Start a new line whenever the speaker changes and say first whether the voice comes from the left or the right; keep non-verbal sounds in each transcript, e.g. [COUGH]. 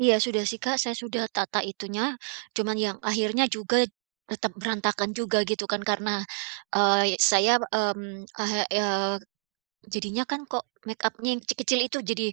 right: Iya sudah sih Kak, saya sudah tata itunya. Cuman yang akhirnya juga tetap berantakan juga gitu kan karena, eee, y saya, mmm, heeh, eee, jadinya kan kok makeup-nya yang kecil-kecil itu jadi,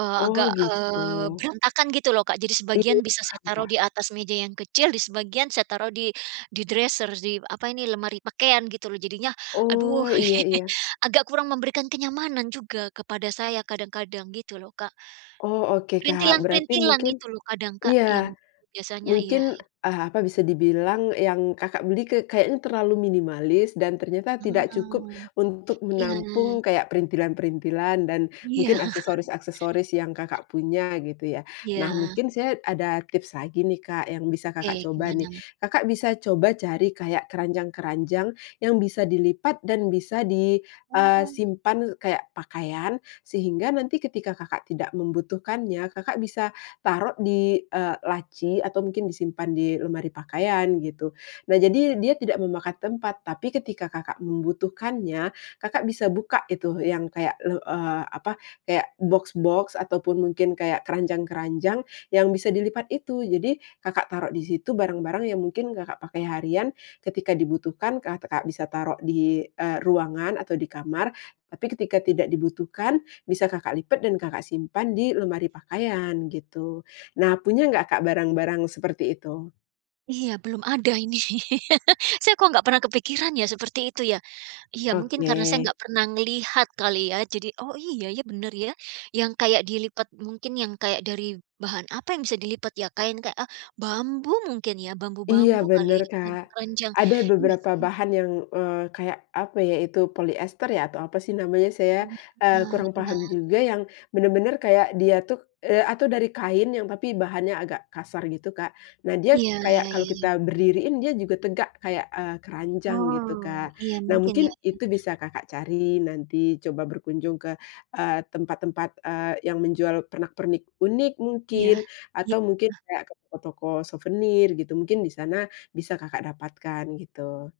right: eee,
left: Oh,
right: agak, eee,
left: gitu.
right: berantakan gitu loh, Kak. Jadi sebagian
left: Iya
right: bisa saya
left: paham,
right: taruh
left: Kak.
right: di atas meja yang kecil, di sebagian saya taruh di di dresser di, apa ini, lemari pakaian gitu loh. Jadinya, aduh
left: Oh, iya
right: [LAUGHS]
left: iya.
right: agak kurang memberikan kenyamanan juga kepada saya kadang-kadang gitu loh, Kak.
left: Oh oke Kak, berarti
right: Perintilan-perintilan
left: mungkin
right: itu loh kadang Kak yang
left: iya
right: biasanya iya.
left: mungkin, eee, apa, bisa dibilang yang Kakak beli ke kayaknya terlalu minimalis dan ternyata tidak cukup
right: Ah.
left: untuk
right: Iya.
left: menampung kayak perintilan-perintilan dan
right: Iya.
left: mungkin
right: [CHUCKLES]
left: aksesoris-aksesoris yang Kakak punya, gitu ya. Nah,
right: Iya.
left: mungkin saya ada tips lagi nih Kak yang bisa Kakak
right: Oke,
left: coba nih.
right: gimana?
left: Kakak bisa coba cari kayak keranjang-keranjang yang bisa dilipat dan bisa di, eee,
right: Paham.
left: simpan kaya pakaian, sehingga nanti ketika Kakak tidak membutuhkannya, Kakak bisa taruh di, eee, laci atau mungkin disimpan di lemari pakaian, gitu. Nah jadi dia tidak memakan tempat, tapi ketika Kakak membutuhkannya, Kakak bisa buka itu yang kayak le eee, apa, kayak boks-boks ataupun mungkin kayak keranjang-keranjang yang bisa dilipat itu. Jadi, Kakak taruh di situ barang-barang yang mungkin Kakak pakai harian, ketika dibutuhkan Kakak bisa taruh di, eee, ruangan atau di kamar, tapi ketika tidak dibutuhkan bisa Kakak lipat dan Kakak simpan di lemari pakaian, gitu. Nah punya nggak Kak barang-barang seperti itu?
right: Iya, belum ada ini. [LAUGHS] Saya kok nggak pernah kepikiran ya seperti itu ya? Iya, mungkin karena saya
left: Oke.
right: nggak pernah ngelihat kali ya jadi, oh iya ya, bener ya. Yang kayak dilipat mungkin yang kayak dari bahan apa yang bisa dilipat ya, kain kayak, eee, bambu mungkin ya,
left: Iya
right: bambu-bambu kali
left: bener,
right: ya,
left: Kak.
right: keranjang-keranjang.
left: Ada
right: Iya
left: beberapa
right: sih ya.
left: bahan yang, eee, kayak apa ya itu, polister ya, atau apa sih namanya, saya,
right: Banyak,
left: eee,
right: heeh,
left: kurang
right: iya
left: paham juga,
right: iya.
left: yang bener-bener kaya dia tuh, eee, atau dari kain yang tapi bahannya agak kasar gitu, Kak. Nah dia
right: Iya,
left: kayak
right: ya
left: kalau
right: ya
left: kita
right: ya.
left: berdiriin dia juga tegak kayak, eee, keranjang gitu,
right: Wow,
left: Kak.
right: iya,
left: Nah
right: mungkin
left: mungkin
right: ya ya.
left: itu bisa Kakak cari nanti coba berkunjung ke, eee, tempat-tempat, eee, yang menjual pernak-pernik unik
right: Iya
left: mungkin, atau mungkin
right: iya.
left: kayak ke toko-toko suvenir gitu, mungkin di sana bisa Kakak dapatkan, gitu.